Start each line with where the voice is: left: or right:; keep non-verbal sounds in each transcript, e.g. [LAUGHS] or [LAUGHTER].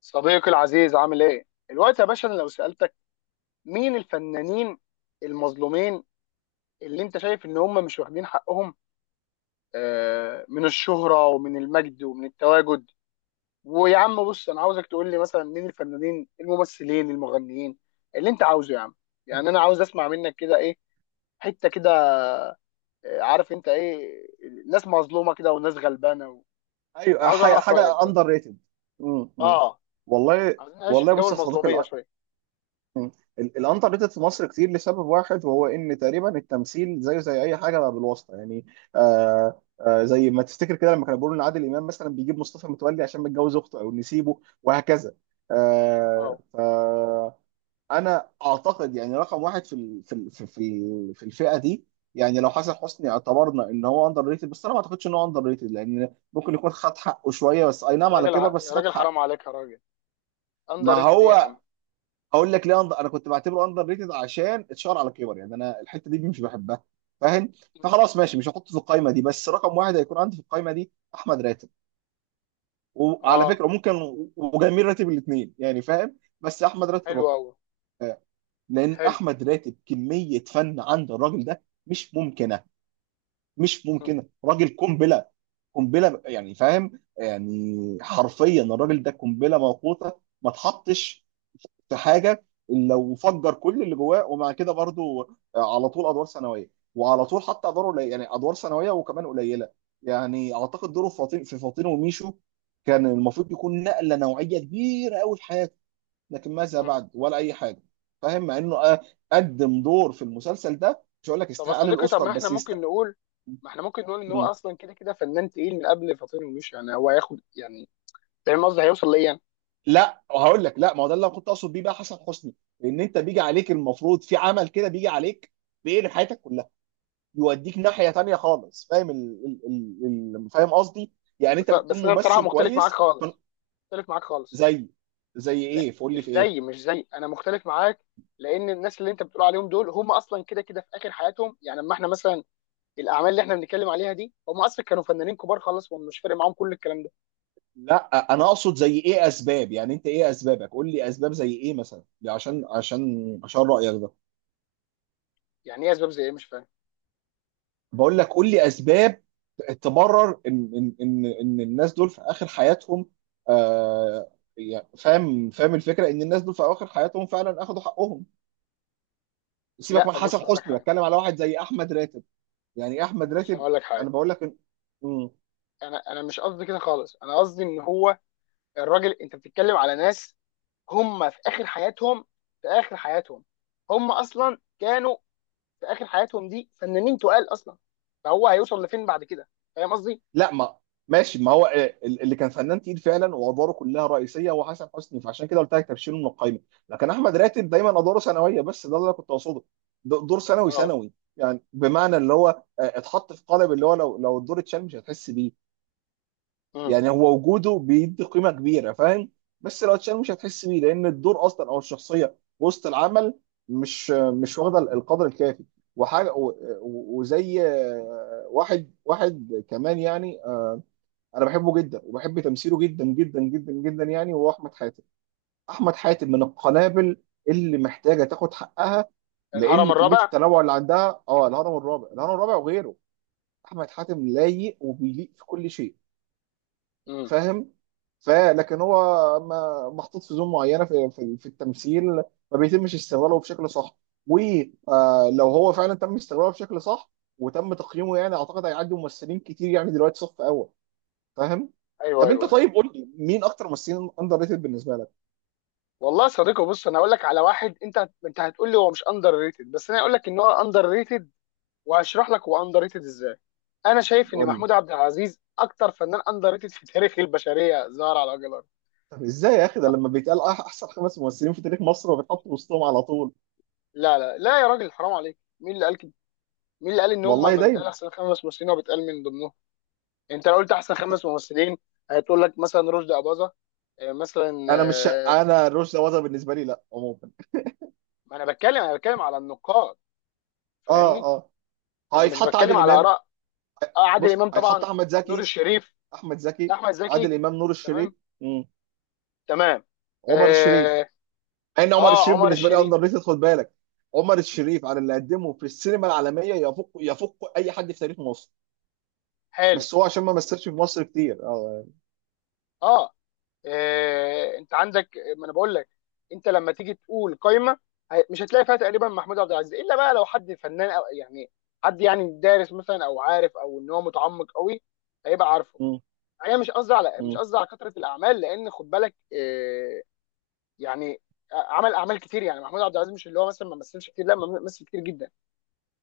left: صديقي العزيز، عامل ايه؟ الوقت يا باشا، انا لو سألتك مين الفنانين المظلومين اللي انت شايف ان هم مش واخدين حقهم. من الشهرة ومن المجد ومن التواجد. ويا عم بص، انا عاوزك تقول لي مثلا مين الفنانين، الممثلين، المغنيين اللي انت عاوزه يا عم. يعني انا عاوز اسمع منك كده ايه، حتة كده. عارف انت ايه، ناس مظلومة كده وناس غلبانة
right: ايوه،
left: عاوز اعرف رأيك
right: حاجه
left: بس.
right: اندر ريتد.
left: اه.
right: والله.
left: عايزين نعيش
right: والله،
left: في جو
right: بص يا صديقي
left: المظلومية شوية.
right: مم. الاندر ريتد في مصر كتير لسبب واحد، وهو ان تقريبا التمثيل زيه زي اي حاجه بالواسطه يعني. زي ما تفتكر كده لما كانوا بيقولوا ان عادل امام مثلا بيجيب مصطفى متولي عشان متجوز اخته او نسيبه وهكذا.
left: اه.
right: آه انا اعتقد يعني رقم واحد في ال- في ال- في في في الفئه دي. يعني لو حسن حسني اعتبرنا ان هو اندر ريتد، بس انا ما اعتقدش ان هو اندر ريتد، لان ممكن يكون خد حقه شويه، بس اي نعم على كبر بس
left: يا
right: خد
left: راجل
right: حقه.
left: حرام عليك يا راجل! اندر
right: ما
left: ريتد ايه يا
right: هو
left: عم؟
right: اقول لك ليه انا كنت بعتبره اندر ريتد عشان اتشهر على كبر، يعني انا الحته دي مش بحبها. فاهم؟
left: مم.
right: فخلاص ماشي، مش هحطه في القايمه دي، بس رقم واحد هيكون عندي في القايمه دي احمد راتب. وعلى
left: اه.
right: فكره ممكن وجميل راتب الاثنين يعني، فاهم؟ بس احمد راتب
left: حلو
right: اكتر.
left: قوي.
right: لان
left: حلو.
right: احمد راتب كميه فن عند الراجل ده مش ممكنه. مش
left: مم.
right: ممكنه، راجل قنبله. قنبله يعني فاهم، يعني حرفيا الراجل ده قنبله موقوته. ما تحطش في حاجه الا وفجر كل اللي جواه، ومع كده برضو على طول ادوار ثانويه، وعلى طول حتى ادوار قليله، يعني ادوار ثانويه وكمان قليله. يعني اعتقد دوره في فاطين وميشو كان المفروض يكون نقله نوعيه كبيره قوي في حياته. لكن ماذا
left: مم.
right: بعد؟ ولا اي حاجه. فاهم؟ مع انه قدم دور في المسلسل ده، مش هقول لك
left: طب يا
right: يستحق
left: صديقي، طب
right: الاوسكار،
left: ما احنا
right: بس
left: ممكن
right: يستحق.
left: نقول، ما احنا ممكن نقول ان هو
right: مم.
left: اصلا كده كده فنان تقيل من قبل فاطين، ومش يعني هو هياخد يعني. فاهم قصدي، هيوصل ليا يعني.
right: لا هقول لك، لا، ما هو ده اللي أنا كنت اقصد بيه بقى حسن حسني. ان انت بيجي عليك المفروض في عمل كده بيجي عليك بيقلب حياتك كلها. يوديك ناحيه تانية خالص، فاهم؟ ال... فاهم قصدي؟ يعني
left: بس
right: انت بتكون
left: بس انا بصراحه
right: ممثل
left: مختلف معاك
right: كويس.
left: خالص، مختلف معاك خالص.
right: زي زي
left: لا،
right: ايه؟ فقول لي
left: مش
right: في ايه؟
left: زي مش زي انا مختلف معاك، لان الناس اللي انت بتقول عليهم دول هم اصلا كده كده في اخر حياتهم يعني. اما احنا مثلا الاعمال اللي احنا بنتكلم عليها دي، هم اصلا كانوا فنانين كبار خالص، ومش فارق معاهم كل الكلام ده.
right: لا انا اقصد زي ايه اسباب، يعني انت ايه اسبابك؟ قول لي اسباب زي ايه مثلا، عشان رايك ده.
left: يعني ايه اسباب زي ايه؟ مش فاهم.
right: بقول لك قول لي اسباب تبرر ان الناس دول في اخر حياتهم. آه يعني فاهم الفكره، ان الناس دول في اخر حياتهم فعلا اخذوا حقهم. سيبك
left: لا،
right: من حسن
left: بص هقول لك
right: حسني،
left: حاجه،
right: بتكلم على واحد زي احمد راتب. يعني إيه احمد
left: بص
right: راتب؟
left: هقول لك حاجه.
right: انا بقول لك. مم.
left: انا مش قصدي كده خالص، انا قصدي ان هو الراجل. انت بتتكلم على ناس هم في اخر حياتهم، في اخر حياتهم، هم اصلا كانوا في اخر حياتهم دي فنانين تقال اصلا، فهو هيوصل لفين بعد كده؟ فاهم قصدي.
right: لا ما ماشي، ما هو اللي كان فنان تقيل فعلا وادواره كلها رئيسيه هو حسن حسني، فعشان كده قلت لك تبشيره من القايمه. لكن احمد راتب دايما ادواره ثانويه، بس ده اللي انا كنت اقصده. دور ثانوي
left: اه.
right: ثانوي، يعني بمعنى اللي هو اتحط في قالب اللي هو لو الدور اتشال مش هتحس بيه.
left: امم.
right: يعني هو وجوده بيدي قيمه كبيره، فاهم؟ بس لو اتشال مش هتحس بيه، لان الدور اصلا او الشخصيه وسط العمل مش واخده القدر الكافي. وحاجه و- وزي واحد واحد كمان يعني انا بحبه جدا وبحب تمثيله جدا جدا جدا جدا يعني، وهو احمد حاتم. احمد حاتم من القنابل، اللي محتاجه تاخد حقها، لان
left: الهرم
right: كميه
left: الرابع.
right: التنوع اللي عندها الهرم الرابع الهرم الرابع وغيره. احمد حاتم لايق وبيليق في كل شيء،
left: امم.
right: فاهم؟ فلكن هو ما محطوط في زون معينه في التمثيل. ما بيتمش استغلاله بشكل صح. ولو هو فعلا تم استغلاله بشكل صح وتم تقييمه، يعني اعتقد هيعدي ممثلين كتير، يعني دلوقتي صف اول، فاهم؟
left: ايوه
right: طب انت
left: ايوه، أيوة.
right: طيب قول لي مين اكتر ممثلين اندر ريتد بالنسبه لك؟
left: والله يا صديقي بص، انا هقول لك على واحد، انت هتقول لي هو مش اندر ريتد، بس انا هقول لك ان هو اندر ريتد، وهشرح لك هو اندر ريتد ازاي. انا شايف ان
right: قول لي.
left: محمود عبد العزيز اكتر فنان اندر ريتد في تاريخ البشريه ظهر على وجه الارض.
right: طب ازاي يا اخي ده لما بيتقال احسن خمس ممثلين في تاريخ مصر وبيتحطوا وسطهم على طول؟
left: لا لا لا يا راجل، حرام عليك! مين اللي قال كده؟ مين اللي قال ان هم
right: والله
left: ما
right: دايما.
left: بيتقال احسن خمس ممثلين وبيتقال من ضمنهم؟ انت لو قلت احسن خمس ممثلين، هتقول لك مثلا رشدي اباظه، مثلا،
right: انا مش انا رشدي أباظة بالنسبه لي لا، عموما.
left: ما انا بتكلم انا بتكلم على النقاد،
right: اه
left: فاهمني؟
right: اه.
left: انا مش
right: هيتحط
left: بتكلم
right: عادل
left: على
right: امام.
left: اراء. عادل
right: بص
left: امام
right: هيتحط
left: طبعا.
right: احمد
left: نور
right: زكي.
left: الشريف.
right: احمد زكي.
left: احمد زكي.
right: عادل امام، نور الشريف.
left: تمام.
right: مم.
left: تمام.
right: عمر الشريف.
left: اه.
right: مع ان عمر الشريف
left: عمر
right: بالنسبه لي
left: الشريف.
right: اندر ريتد، خد بالك. عمر الشريف على اللي قدمه في السينما العالميه يفوق اي حد في تاريخ مصر.
left: حلو.
right: بس هو عشان ما مثلش في مصر كتير اه
left: اه. انت عندك، ما انا بقول لك، انت لما تيجي تقول قايمه، مش هتلاقي فيها تقريبا محمود عبد العزيز، الا بقى لو حد فنان او يعني حد يعني دارس مثلا، او عارف، او ان هو متعمق قوي، هيبقى عارفه.
right: مم.
left: انا مش قصدي على، مش
right: مم.
left: قصدي على كثره الاعمال، لان خد بالك يعني عمل اعمال كتير يعني. محمود عبد العزيز مش اللي هو مثلا ما مثلش كتير، لا، ما مثل كتير جدا.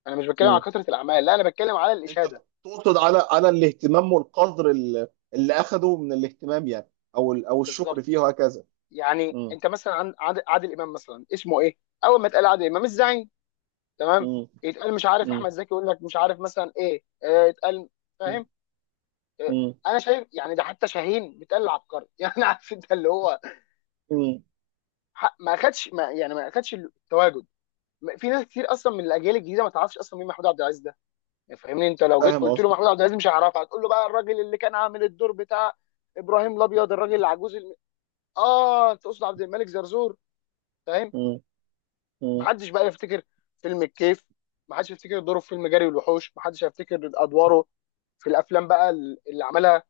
left: انا مش بتكلم على
right: مم.
left: كثره الاعمال، لا، انا بتكلم على
right: انت
left: الاشاده.
right: تقصد على الاهتمام والقدر اللي اخده من الاهتمام يعني، او او الشكر
left: بالظبط.
right: فيه وهكذا؟
left: يعني
right: مم.
left: انت مثلا عادل امام مثلا اسمه ايه؟ اول ما اتقال عادل امام الزعيم. تمام.
right: مم.
left: يتقال مش عارف،
right: مم.
left: احمد زكي يقول لك مش عارف مثلا ايه، يتقال.
right: مم.
left: فاهم. آه،
right: مم.
left: انا شايف يعني، ده حتى شاهين بيتقال عبقري [LAUGHS] يعني عارف انت اللي هو،
right: مم.
left: ما اخدش، ما يعني ما اخدش التواجد. في ناس كتير اصلا من الاجيال الجديده ما تعرفش اصلا مين محمود عبد العزيز ده، يعني فاهمني؟ انت لو جيت
right: فاهم
left: قلت له
right: قصدك.
left: محمود عبد العزيز، مش هيعرفها. هتقول له بقى الراجل اللي كان عامل الدور بتاع ابراهيم الابيض، الراجل العجوز، اه تقصد عبد الملك زرزور. فاهم.
right: مم. مم.
left: محدش بقى يفتكر فيلم الكيف، محدش يفتكر دوره في فيلم جري والوحوش، محدش هيفتكر ادواره في الافلام بقى اللي عملها.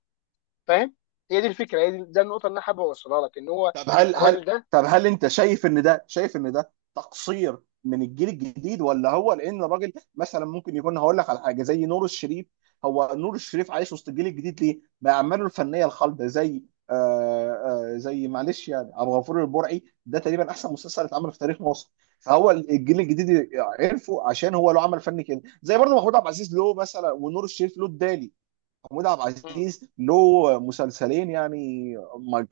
left: فاهم؟ هي دي الفكره، هي دي، ده النقطه اللي انا حابب اوصلها لك، ان هو
right: طب هل هل
left: الراجل ده.
right: طب هل انت شايف ان ده تقصير من الجيل الجديد، ولا هو لان الراجل مثلا ممكن يكون؟ هقول لك على حاجه زي نور الشريف. هو نور الشريف عايش وسط الجيل الجديد ليه؟ باعماله الفنيه الخالده، زي معلش يعني عبد الغفور البرعي، ده تقريبا احسن مسلسل اتعمل في تاريخ مصر. فهو الجيل الجديد عرفه عشان هو له عمل فني كده، زي برضه محمود عبد العزيز له مثلا، ونور الشريف له الدالي. محمود عبد
left: مم.
right: العزيز له مسلسلين يعني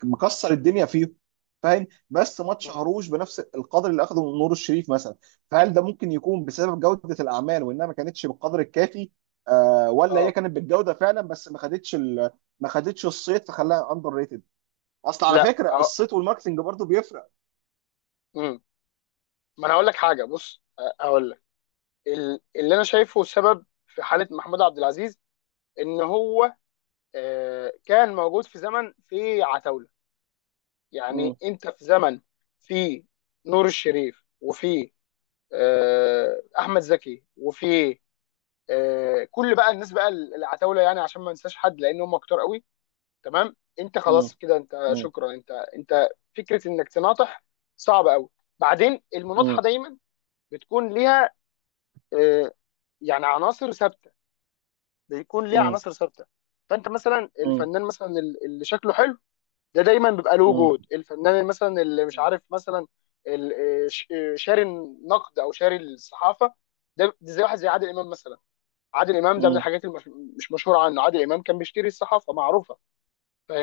right: مكسر الدنيا فيهم، فاهم؟ بس ما
left: مم.
right: اتشهروش بنفس القدر اللي اخده من نور الشريف مثلا. فهل ده ممكن يكون بسبب جودة الاعمال، وانها ما كانتش بالقدر الكافي؟ ولا هي
left: اه.
right: كانت بالجودة فعلا، بس ما خدتش الصيت فخلاها اندر ريتد. اصل على
left: لا،
right: فكرة
left: اه.
right: الصيت والماركتنج برضو بيفرق.
left: مم. ما انا هقول لك حاجه بص، هقول لك، اللي انا شايفه سبب في حاله محمود عبد العزيز ان هو كان موجود في زمن في عتاوله. يعني
right: مم.
left: انت في زمن، في نور الشريف، وفي احمد زكي، وفي كل بقى الناس بقى العتاوله، يعني عشان ما ننساش حد، لان هم كتار قوي. تمام. انت
right: مم.
left: خلاص كده، انت
right: مم.
left: شكرا، انت فكره انك تناطح صعب قوي. بعدين
right: مم.
left: المناطحه دايما بتكون ليها آه، يعني عناصر ثابته، بيكون ليها
right: مم.
left: عناصر ثابته. فانت مثلا
right: مم.
left: الفنان مثلا اللي شكله حلو، ده دايما بيبقى له
right: مم.
left: وجود. الفنان اللي مثلا اللي مش عارف مثلا شاري النقد او شاري الصحافه. ده زي واحد زي عادل امام مثلا. عادل امام ده من
right: مم.
left: الحاجات اللي مش مش مشهوره عنه، عادل امام كان بيشتري الصحافه، معروفه.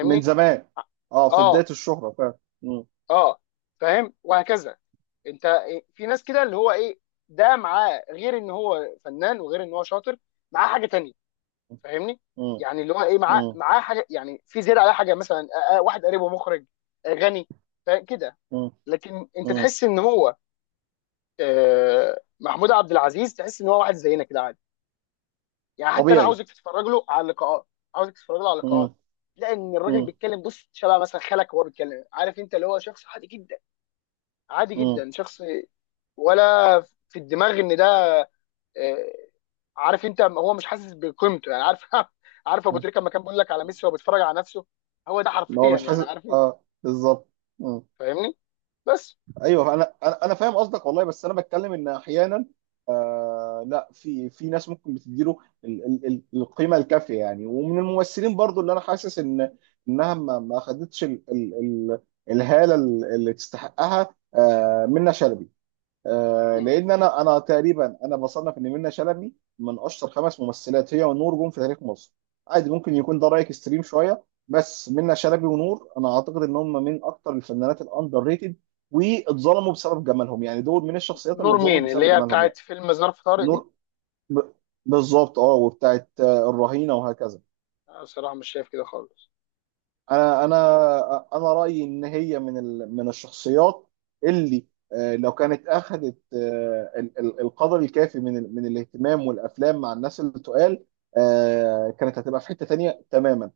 right: من زمان. اه، في بداية
left: اه.
right: الشهرة فعلا. مم.
left: اه. فاهم وهكذا. انت في ناس كده اللي هو ايه، ده معاه غير ان هو فنان وغير ان هو شاطر، معاه حاجه تانية. فاهمني؟ يعني اللي هو ايه، معاه
right: مم.
left: معاه حاجه يعني في زياده على حاجه، مثلا واحد قريبه مخرج، غني. كده.
right: مم.
left: لكن انت
right: مم.
left: تحس ان هو محمود عبد العزيز، تحس ان هو واحد زينا كده عادي. يعني حتى انا
right: طبيعي.
left: عاوزك تتفرج له على اللقاءات، عاوزك تتفرج له على اللقاءات،
right: مم.
left: لان الراجل
right: مم.
left: بيتكلم بص شبه مثلا خالك وهو بيتكلم. عارف انت اللي هو شخص عادي جدا، عادي
right: مم.
left: جدا شخص. ولا في الدماغ ان ده آه، عارف انت، هو مش حاسس بقيمته يعني، عارف [LAUGHS] عارف ابو
right: مم.
left: تريكه لما كان بيقول لك على ميسي وهو بيتفرج على نفسه؟ هو ده
right: ان هو
left: حرفيا
right: مش
left: يعني،
right: حاسس،
left: عارف انت؟
right: اه، بالظبط. مم.
left: فاهمني. بس.
right: ايوه انا انا أنا فاهم قصدك والله، بس انا بتكلم ان احيانا... لا، في ناس ممكن بتديله القيمه الكافيه يعني، ومن الممثلين برضو اللي انا حاسس انها ما خدتش ال ال ال الهاله اللي تستحقها. منة شلبي.
left: مم.
right: لان انا تقريبا انا بصنف ان منة شلبي من اشطر خمس ممثلات، هي ونور، جم في تاريخ مصر. عادي ممكن يكون ده رايك اكستريم شويه، بس منة شلبي ونور انا اعتقد ان هم من اكتر الفنانات الاندر ريتد، واتظلموا بسبب جمالهم، يعني دول من الشخصيات اللي
left: نور
right: اتظلمت
left: مين، اللي
right: بسبب
left: هي
right: جمالهم
left: بتاعت
right: يعني.
left: فيلم ظرف طارق دي؟
right: نور ب... بالظبط، اه، وبتاعت الرهينه وهكذا.
left: انا بصراحه مش شايف كده خالص.
right: انا انا رايي ان هي من من الشخصيات اللي لو كانت اخذت القدر الكافي من من الاهتمام والافلام مع الناس اللي تقال، كانت هتبقى في حته تانية تماما.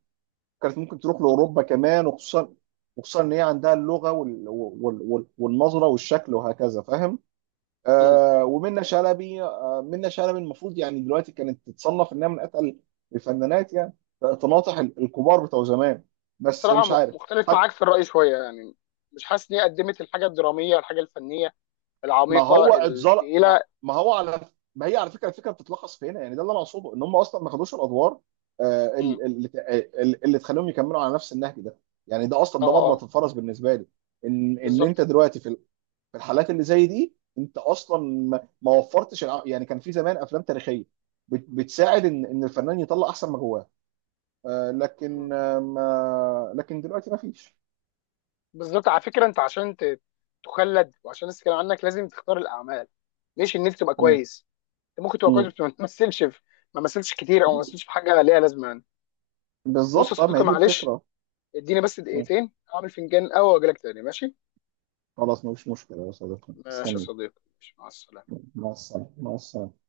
right: كانت ممكن تروح
left: مم.
right: لاوروبا كمان، وخصوصا ان هي عندها اللغه والنظره والشكل وهكذا، فاهم؟
left: مم.
right: ومنة شلبي، آه منة شلبي المفروض يعني دلوقتي كانت تتصنف انها من اتقل الفنانات يعني، تناطح الكبار بتوع زمان، بس
left: بصراحه
right: مش عارف.
left: مختلف
right: حتى
left: معاك في الراي شويه يعني. مش حاسس ان هي قدمت الحاجه الدراميه، الحاجه الفنيه
right: ما
left: العميقه
right: هو اتظلم. ما,
left: الثقيله.
right: ما هو على ما هي على فكره، الفكره بتتلخص في هنا، يعني ده اللي انا اقصده، ان هم اصلا ما خدوش الادوار
left: مم.
right: اللي تخليهم يكملوا على نفس النهج ده. يعني ده اصلا
left: اه.
right: ده
left: اه.
right: مرمط الفرس بالنسبه لي. ان ان انت
left: بالظبط.
right: دلوقتي في في الحالات اللي زي دي، انت اصلا ما وفرتش يعني كان في زمان افلام تاريخيه بتساعد ان الفنان يطلع احسن ما جواه. لكن آه، ما لكن دلوقتي ما فيش.
left: بالظبط على فكره، انت عشان تخلد، وعشان الناس تتكلم عنك، لازم تختار الاعمال ليش ان انت تبقى
right: مم.
left: كويس. انت ممكن تبقى كويس،
right: مم.
left: بس ما تمثلش، في ما مثلش كتير، او ما
right: بز-
left: مثلش في حاجه ليها لازمه يعني. بص يا
right: بالظبط، اه، ما هي
left: صديقي
right: دي
left: معلش،
right: الفكره.
left: اديني بس
right: مم.
left: دقيقتين اعمل فنجان قهوه واجي لك تاني، ماشي؟
right: خلاص مفيش مشكله يا صديقي،
left: ماشي يا
right: استني.
left: صديقي ماشي، مع السلامه.
right: مع السلامه مع السلامه.